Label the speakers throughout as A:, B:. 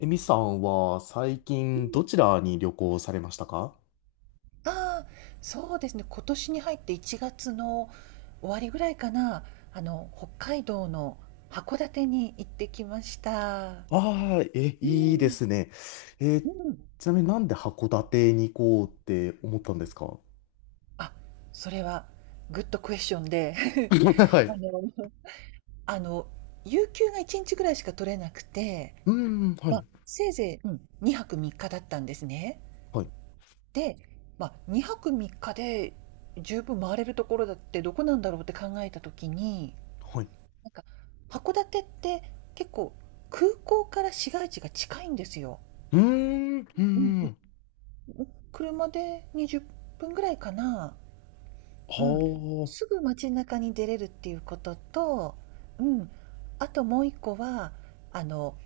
A: えみさんは最
B: う
A: 近
B: ん、
A: どちらに旅行されましたか？
B: ああ、そうですね。今年に入って1月の終わりぐらいかな、北海道の函館に行ってきました。
A: ああー、え、
B: う
A: いいで
B: ん、
A: すね。えー
B: うん。
A: ちなみになんで函館に行こうって思ったんですか？
B: あ、それはグッドクエスチョンで
A: は
B: あ
A: い。
B: の、あの、有給が1日ぐらいしか取れなくて、
A: うーん、は
B: ま
A: い、
B: あ、せいぜい、うん、2泊3日だったんですね。
A: はい、
B: で、まあ、2泊3日で十分回れるところだってどこなんだろうって考えた時に、
A: はい。
B: なんか函館って結構空港から市街地が近いんですよ。
A: うーん、うー
B: うんうん。
A: ん。
B: 車で20分ぐらいかな。うん。
A: は
B: すぐ街中に出れるっていうことと、うん。あともう一個は、あの、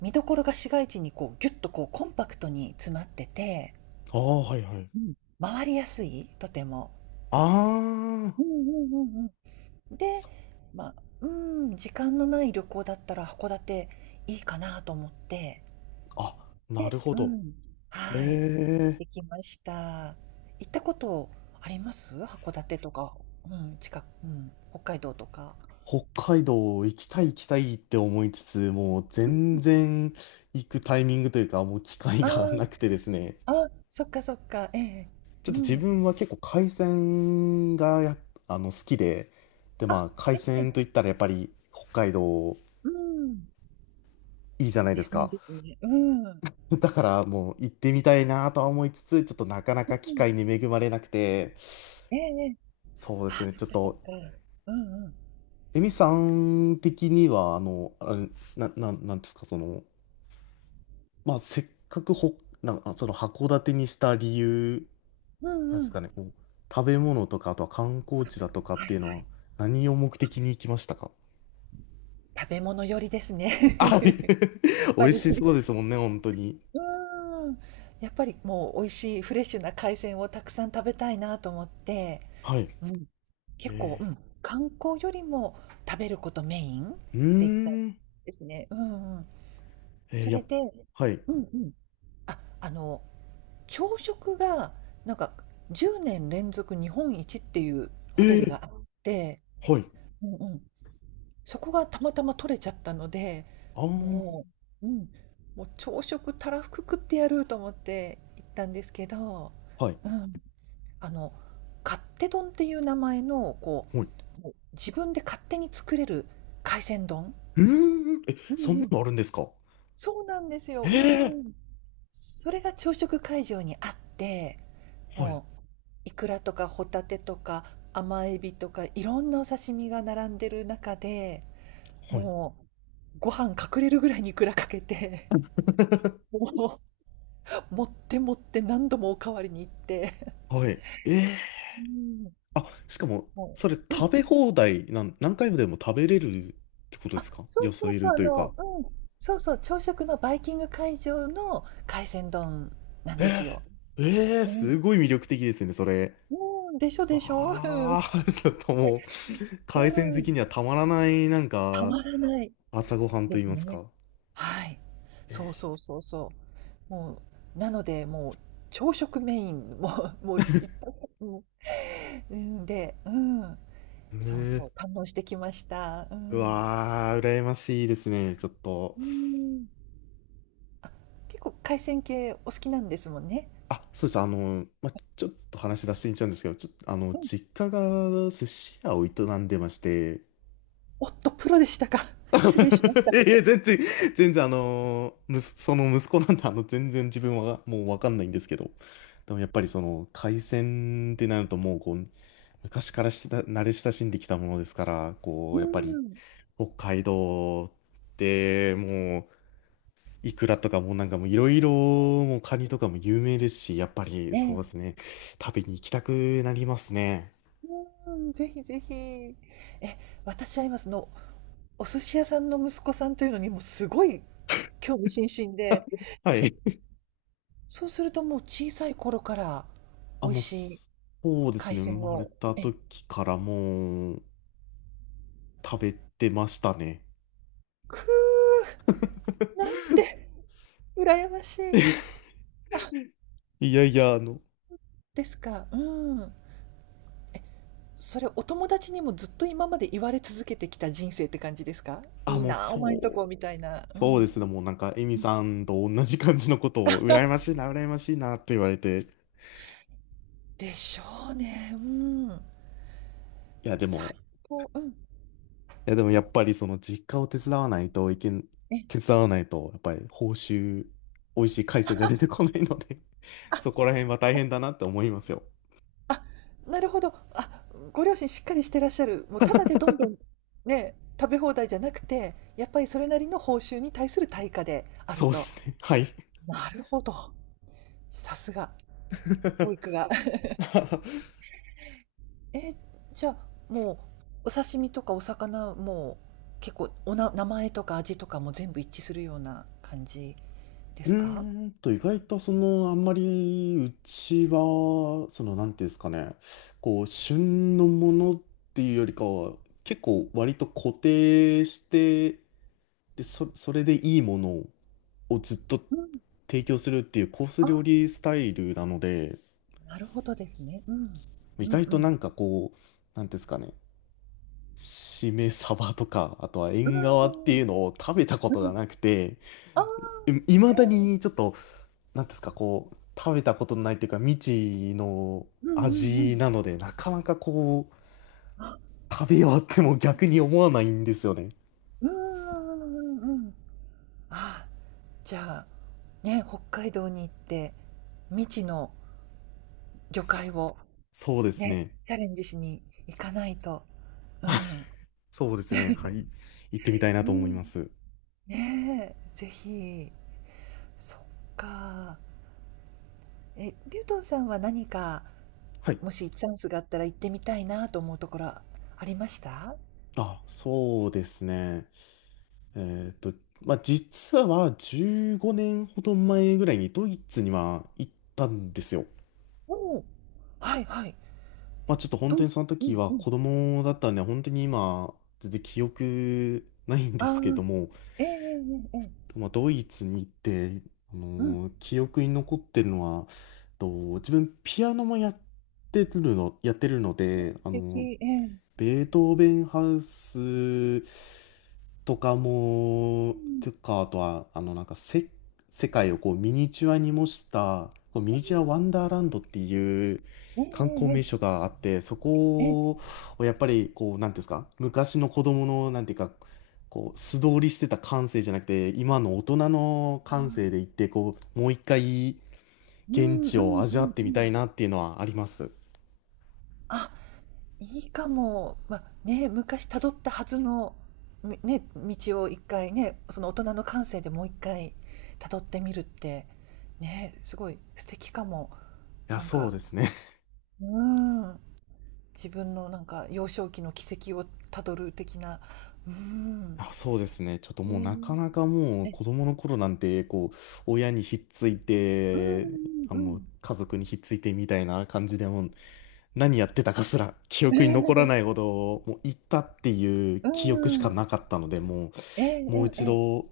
B: 見どころが市街地にこうギュッとこうコンパクトに詰まってて、
A: あ、ああ、はい、はい。
B: うん。回りやすい、とても。
A: あ
B: う
A: あ、
B: んうんうんうん。で、
A: そ
B: まあ、うん、時間のない旅行だったら函館いいかなと思って、
A: あ、な
B: で、
A: るほ
B: う
A: ど。
B: ん。
A: え
B: はい、
A: え、
B: できました。行ったことあります？函館とか、うん、近く、うん、北海道とか。
A: 北海道行きたい行きたいって思いつつ、もう
B: う
A: 全
B: ん。
A: 然行くタイミングというか、もう機会がな
B: あ
A: くてですね。
B: あ、あ、そっかそっか、ええ、
A: ちょ
B: う
A: っと自
B: ん。
A: 分は結構海鮮がやっ好きで、で、ま
B: あ、
A: あ、海
B: え
A: 鮮
B: え、
A: といったらやっぱり北海道
B: うん。
A: いいじゃないで
B: で
A: す
B: すね
A: か。
B: ですね。うん。うん。
A: だからもう行ってみたいなとは思いつつ、ちょっとなかなか機会に恵まれなくて、
B: ええええ。
A: そうです
B: あ、
A: ね、
B: そ
A: ち
B: っ
A: ょっ
B: かそっ
A: と、
B: か。うんうん。
A: エミさん的には、あれなんですか、まあ、せっかくほ、な、あその函館にした理由、
B: うん
A: なん
B: う
A: です
B: ん。
A: かね、こう、食べ物とか、あとは観光地だとかっ
B: はい
A: て
B: は
A: いうの
B: い。
A: は、何を目的に行きましたか？
B: 食べ物寄りです
A: あ、
B: ね。やっ
A: 美
B: ぱ
A: 味
B: り。う
A: しそうですもんね、本当に。
B: ーん。やっぱりもう美味しいフレッシュな海鮮をたくさん食べたいなと思って、
A: はい。
B: うん。結構、う
A: え
B: ん、観光よりも食べることメインっ
A: ー、う
B: て言ったん
A: ーん。
B: ですね。うんうん。
A: えー、
B: そ
A: や
B: れ
A: っ、
B: で、
A: はい。
B: うんうん。あ、朝食が、なんか10年連続日本一っていう
A: え
B: ホテル
A: ー、
B: があって、
A: はい。
B: うんうん。そこがたまたま取れちゃったので、
A: あー、
B: もう、うん、もう朝食たらふく食ってやると思って行ったんですけど、
A: はい。
B: うん。あの、勝手丼っていう名前の、こ
A: はい。
B: う、もう自分で勝手に作れる海鮮丼。
A: うーん。え、
B: う
A: そん
B: ん
A: な
B: う
A: のある
B: ん。
A: んですか？
B: そうなんですよ。うー
A: え
B: ん。それが朝食会場にあって、
A: ー、はい。
B: もうイクラとかホタテとか甘エビとかいろんなお刺身が並んでる中で、
A: はい。
B: もうご飯隠れるぐらいにいくらかけて、もう持って持って何度もおかわりに行って。
A: はい。え
B: うん。
A: ー、あ、しかも、
B: も
A: それ
B: う、うん、
A: 食べ放題なん、何回もでも食べれるってことで
B: あ、
A: すか？
B: そう
A: よ
B: そ
A: そ
B: う
A: い
B: そう、
A: るというか。
B: うん、そうそう、朝食のバイキング会場の海鮮丼なんで
A: え
B: すよ。
A: ー、えー、
B: うん。
A: すごい魅力的ですね、それ。
B: うん、でしょでしょ。うん。
A: わあ、ちょっともう、
B: う
A: 海鮮好き
B: ん。
A: にはたまらない、なん
B: たま
A: か、
B: らない
A: 朝ごはんと
B: で
A: 言
B: す
A: います
B: ね。
A: か。
B: はい。そうそうそうそう。もう、なので、もう朝食メイン、もう もういっぱい、うん、で、うん、
A: へ
B: そう
A: え。
B: そう、堪能してきました。う
A: う
B: ん。
A: わー、羨ましいですね、ちょっと。
B: うん。結構海鮮系お好きなんですもんね。
A: あ、そうです、ま、ちょっと話脱線しちゃうんですけど、ちょっと、
B: うん。
A: 実家が寿司屋を営んでまして、
B: おっと、プロでしたか。失礼しまし
A: い
B: た。
A: やいや、全然、全然、その息子なんで、全然自分はもうわかんないんですけど、でもやっぱりその、海鮮ってなるともう、こう、昔からしてた、慣れ親しんできたものですから、こ
B: う
A: う、やっぱり、
B: ーん。
A: 北海道ってもうイクラとかもうなんかもういろいろもうカニとかも有名ですし、やっぱり
B: え
A: そうで
B: え。
A: すね、食べに行きたくなりますね。
B: うーん、ぜひぜひ。え、私は今そのお寿司屋さんの息子さんというのにもすごい興味津々で、
A: はい。
B: そうするともう小さい頃から
A: あ、
B: 美味
A: もう
B: しい
A: そうです
B: 海
A: ね、
B: 鮮
A: 生まれ
B: を、
A: た
B: え、
A: 時からもう食べてましたね。
B: くう、なんて羨ましい。あ、
A: いやいや、
B: そうですか。うん。それお友達にもずっと今まで言われ続けてきた人生って感じですか？
A: あ、
B: いい
A: もう
B: なあ、お前んと
A: そ
B: こ
A: う、
B: みたいな。う
A: そうで
B: ん。
A: すね、もうなんかエミさんと同じ感じのことを羨まし いな、羨ましいなって言われて、い
B: でしょうね。うん。
A: やで
B: 最
A: も、
B: 高。うん。
A: いや、でもやっぱりその実家を手伝わないといけん、
B: ね。
A: 手伝わないと、やっぱり報酬、美味しい海鮮が出てこないので
B: あ、
A: そこら辺は大変だなって思いますよ。
B: あ、なるほど。あ、ご両親しっかりしてらっしゃる。もうただでどんどんね、食べ放題じゃなくて、やっぱりそれなりの報酬に対する対価である
A: そうで
B: と。
A: すね。はい。
B: なるほど。さすが、教育が。え、じゃあ、もう、お刺身とかお魚も結構名前とか味とかも全部一致するような感じで
A: う
B: すか？
A: ーんと、意外とその、あんまり、うちは、その、なんていうんですかね、こう、旬のものっていうよりかは、結構割と固定して、それでいいものをずっと
B: うん。
A: 提供するっていうコース
B: あ、
A: 料理スタイルなので、
B: なるほどですね。うん。
A: 意
B: うん
A: 外
B: う
A: とな
B: ん。
A: んかこう、なんていうんですかね、しめ鯖とか、あとは
B: う
A: 縁側っ
B: ー
A: て
B: ん。
A: いうのを食べたこ
B: う
A: とが
B: ん。
A: なくて、
B: ああ。
A: いまだにちょっと、なんていうんですか、こう、食べたことのないというか、未知の
B: うんうんうん。
A: 味なので、なかなかこ
B: あ、
A: う、食べようっても逆に思わないんですよね。
B: うんうんうんうんうん。あ、じゃあ、ね、北海道に行って、未知の魚
A: そう、
B: 介を
A: そうです
B: ね、
A: ね。
B: チャレンジしに行かないと。うん。
A: そうですね。はい。行ってみたいな
B: う
A: と思い
B: ん。
A: ます。
B: ねえ、ぜひ。そっか。え、リュウトンさんは何か、
A: はい。
B: もしチャンスがあったら行ってみたいなと思うところありました？
A: あ、そうですね。えーっと、まあ、実は15年ほど前ぐらいにドイツには行ったんですよ。
B: おおー。はいはい。
A: まあ、ちょっと本
B: ど
A: 当
B: う
A: に
B: い、
A: その
B: う
A: 時
B: ん
A: は
B: うん。
A: 子供だったんでね、本当に今、全然記憶ないんで
B: ああ、
A: すけども、
B: ええええええ。
A: まあ、ドイツに行って、
B: うん。
A: 記憶に残ってるのは、と自分ピアノもやってるの
B: ね
A: で、
B: 素敵、ええ。
A: ベートーベンハウスとか
B: う
A: も、
B: ん、
A: とか、あとは、あの、なんかせ、世界をこうミニチュアに模した、こうミニチュアワンダーランドっていう
B: え
A: 観光名
B: ええ
A: 所があって、そ
B: え、ええ。
A: こをやっぱり、こう、なんていうんですか、昔の子供の、なんていうか、こう、素通りしてた感性じゃなくて、今の大人の感性で行って、こう、もう一回
B: う
A: 現
B: んうん
A: 地
B: う
A: を味わっ
B: ん
A: て
B: う
A: みたい
B: ん。
A: なっていうのはあります。い
B: あ、いいかも。まあ、ね、昔たどったはずの、道を一回ね、その大人の感性でもう一回たどってみるって、ね、すごい素敵かも。
A: や、
B: なん
A: そう
B: か、
A: ですね。
B: うん、自分のなんか幼少期の軌跡をたどる的な、うん。
A: あ、そうですね。ちょっともうなかな
B: え
A: かもう
B: え、え、
A: 子供の頃なんて、こう、親にひっつい
B: うんう
A: て、
B: んうん。
A: 家族にひっついてみたいな感じでもう、何やってたかすら記憶に残らないほ ど、もう行ったっていう
B: う
A: 記憶しか
B: ん、
A: なかったので、も
B: えええ
A: う、もう
B: え
A: 一
B: ええ。
A: 度、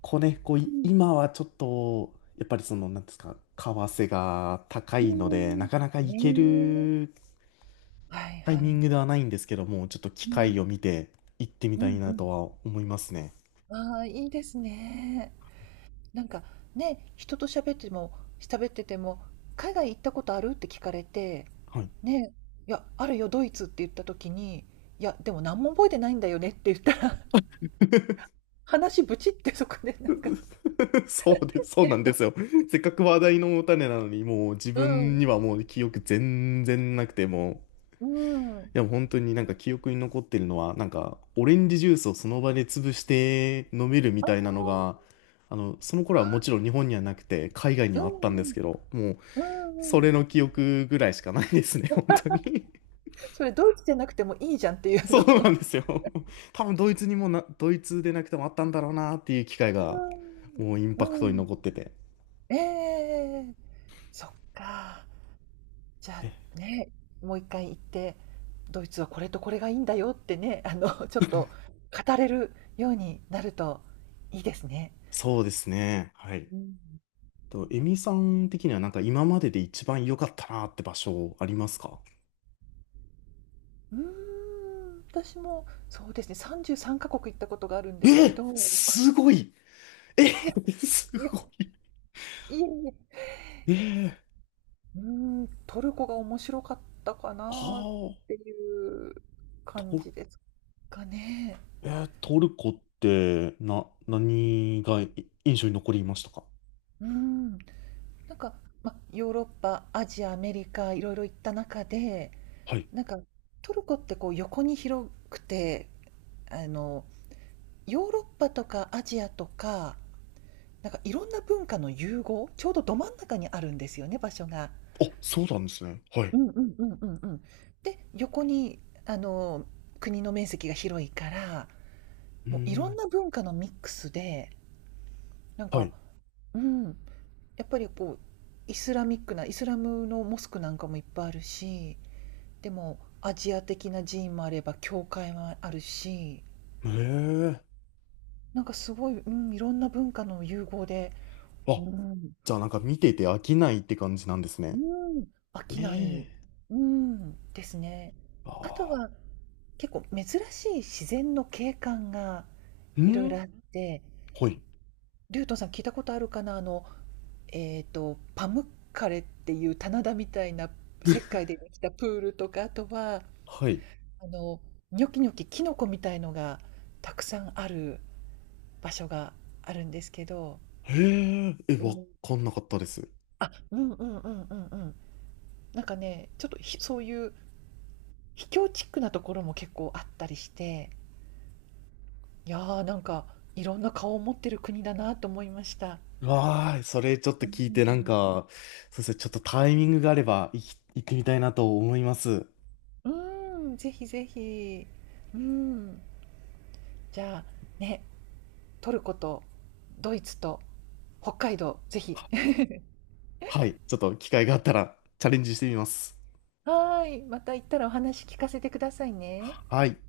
A: こうね、こう、
B: うん。
A: 今はちょっと、やっぱりその、なんですか、為替が高
B: うん
A: いの
B: う
A: で、
B: んん
A: なかなか行け
B: ねえ。
A: る
B: はい
A: タイ
B: は
A: ミン
B: い。
A: グではないんですけども、ちょっと機
B: うん。
A: 会を見て行ってみ
B: う
A: たい
B: んう
A: なと
B: ん。
A: は思いますね。
B: ああ、いいですね。なんか、ね、人と喋ってても、「海外行ったことある？」って聞かれて、
A: はい。
B: ね、「いや、あるよ、ドイツ」って言った時に、「いや、でも何も覚えてないんだよね」って言ったら、話ブチってそこでなんか、
A: そうです、そうな
B: ね、
A: んですよ。せっかく話題のお種なのに、もう自分にはもう記憶全然なくて、もう、
B: うん、うん。
A: いや本当になんか記憶に残ってるのは、なんかオレンジジュースをその場で潰して飲めるみ
B: ああ、
A: たいなのが、その頃はもちろ
B: あ
A: ん日本にはなくて、海外に
B: あ、う
A: は
B: ん
A: あったんで
B: う
A: す
B: ん、
A: けど、もう、
B: うんう
A: そ
B: ん。
A: れの記憶ぐらいしかないですね、本当に。
B: それドイツじゃなくてもいいじゃんっていうあ
A: そ
B: の。
A: うなんですよ。多分ドイツでなくてもあったんだろうなっていう機会
B: う
A: が、もうイン
B: ー
A: パク
B: ん、う
A: トに
B: ん。
A: 残ってて。
B: ええ、そっか。じゃあ、ね、もう一回行って、ドイツはこれとこれがいいんだよってね、ちょっと語れるようになるといいですね。
A: そうですね。はい。
B: うん。い
A: エ
B: や、
A: ミさん的にはなんか今までで一番良かったなって場所ありますか？
B: うーん、私もそうですね、33カ国行ったことがあるんですけ
A: え
B: ど、
A: すごい、え、
B: いや、
A: す
B: いや、
A: ご
B: い
A: い、
B: えいえ、
A: え、
B: うーん、トルコが面白かったか
A: あ
B: な
A: あー、
B: っていう感
A: ト、
B: じですかね。
A: えートルコって何が印象に残りましたか？
B: うん。なんか、ま、ヨーロッパ、アジア、アメリカ、いろいろ行った中で、
A: はい。
B: なんか、トルコってこう横に広くて、あの、ヨーロッパとかアジアとか、なんかいろんな文化の融合、ちょうどど真ん中にあるんですよね、場所が。
A: あ、そうなんですね。は
B: う
A: い。
B: んうんうんうんうん。で、横に、あの、国の面積が広いから、
A: うー
B: もういろん
A: ん。
B: な文化のミックスで、なん
A: は
B: か、
A: い。
B: うん、やっぱりこう、イスラミックな、イスラムのモスクなんかもいっぱいあるし、でもアジア的な寺院もあれば教会もあるし、
A: ええ、
B: なんかすごい、うん、いろんな文化の融合で、う
A: あ、
B: ん、
A: じゃあなんか見てて飽きないって感じなんですね。
B: うん、飽きない、
A: ええ、
B: うん、ですね。あと
A: ああ
B: は結構珍しい自然の景観が
A: ー。う
B: いろいろ
A: ん、
B: あって、
A: はい。
B: リュウトンさん聞いたことあるかな。パムッカレっていう棚田みたいな石 灰でできたプールとか、あとは
A: はい。
B: あのニョキニョキキノコみたいのがたくさんある。場所があるんですけど、
A: へえ、え、
B: う
A: わ
B: ん。
A: かんなかったです。
B: あ、うんうんうんうんうん。なんかね、ちょっと、そういう秘境チックなところも結構あったりして、いや、ーなんかいろんな顔を持ってる国だなと思いました。
A: わーい、それちょっ
B: う
A: と
B: ー
A: 聞いて、なん
B: ん。
A: か、そうですね、ちょっとタイミングがあれば、行ってみたいなと思います。
B: うん、ぜひぜひ。うん。じゃあ、ね、トルコとドイツと北海道、ぜひ。
A: はい、ちょっと機会があったらチャレンジしてみます。
B: はーい、また行ったらお話聞かせてくださいね。
A: はい。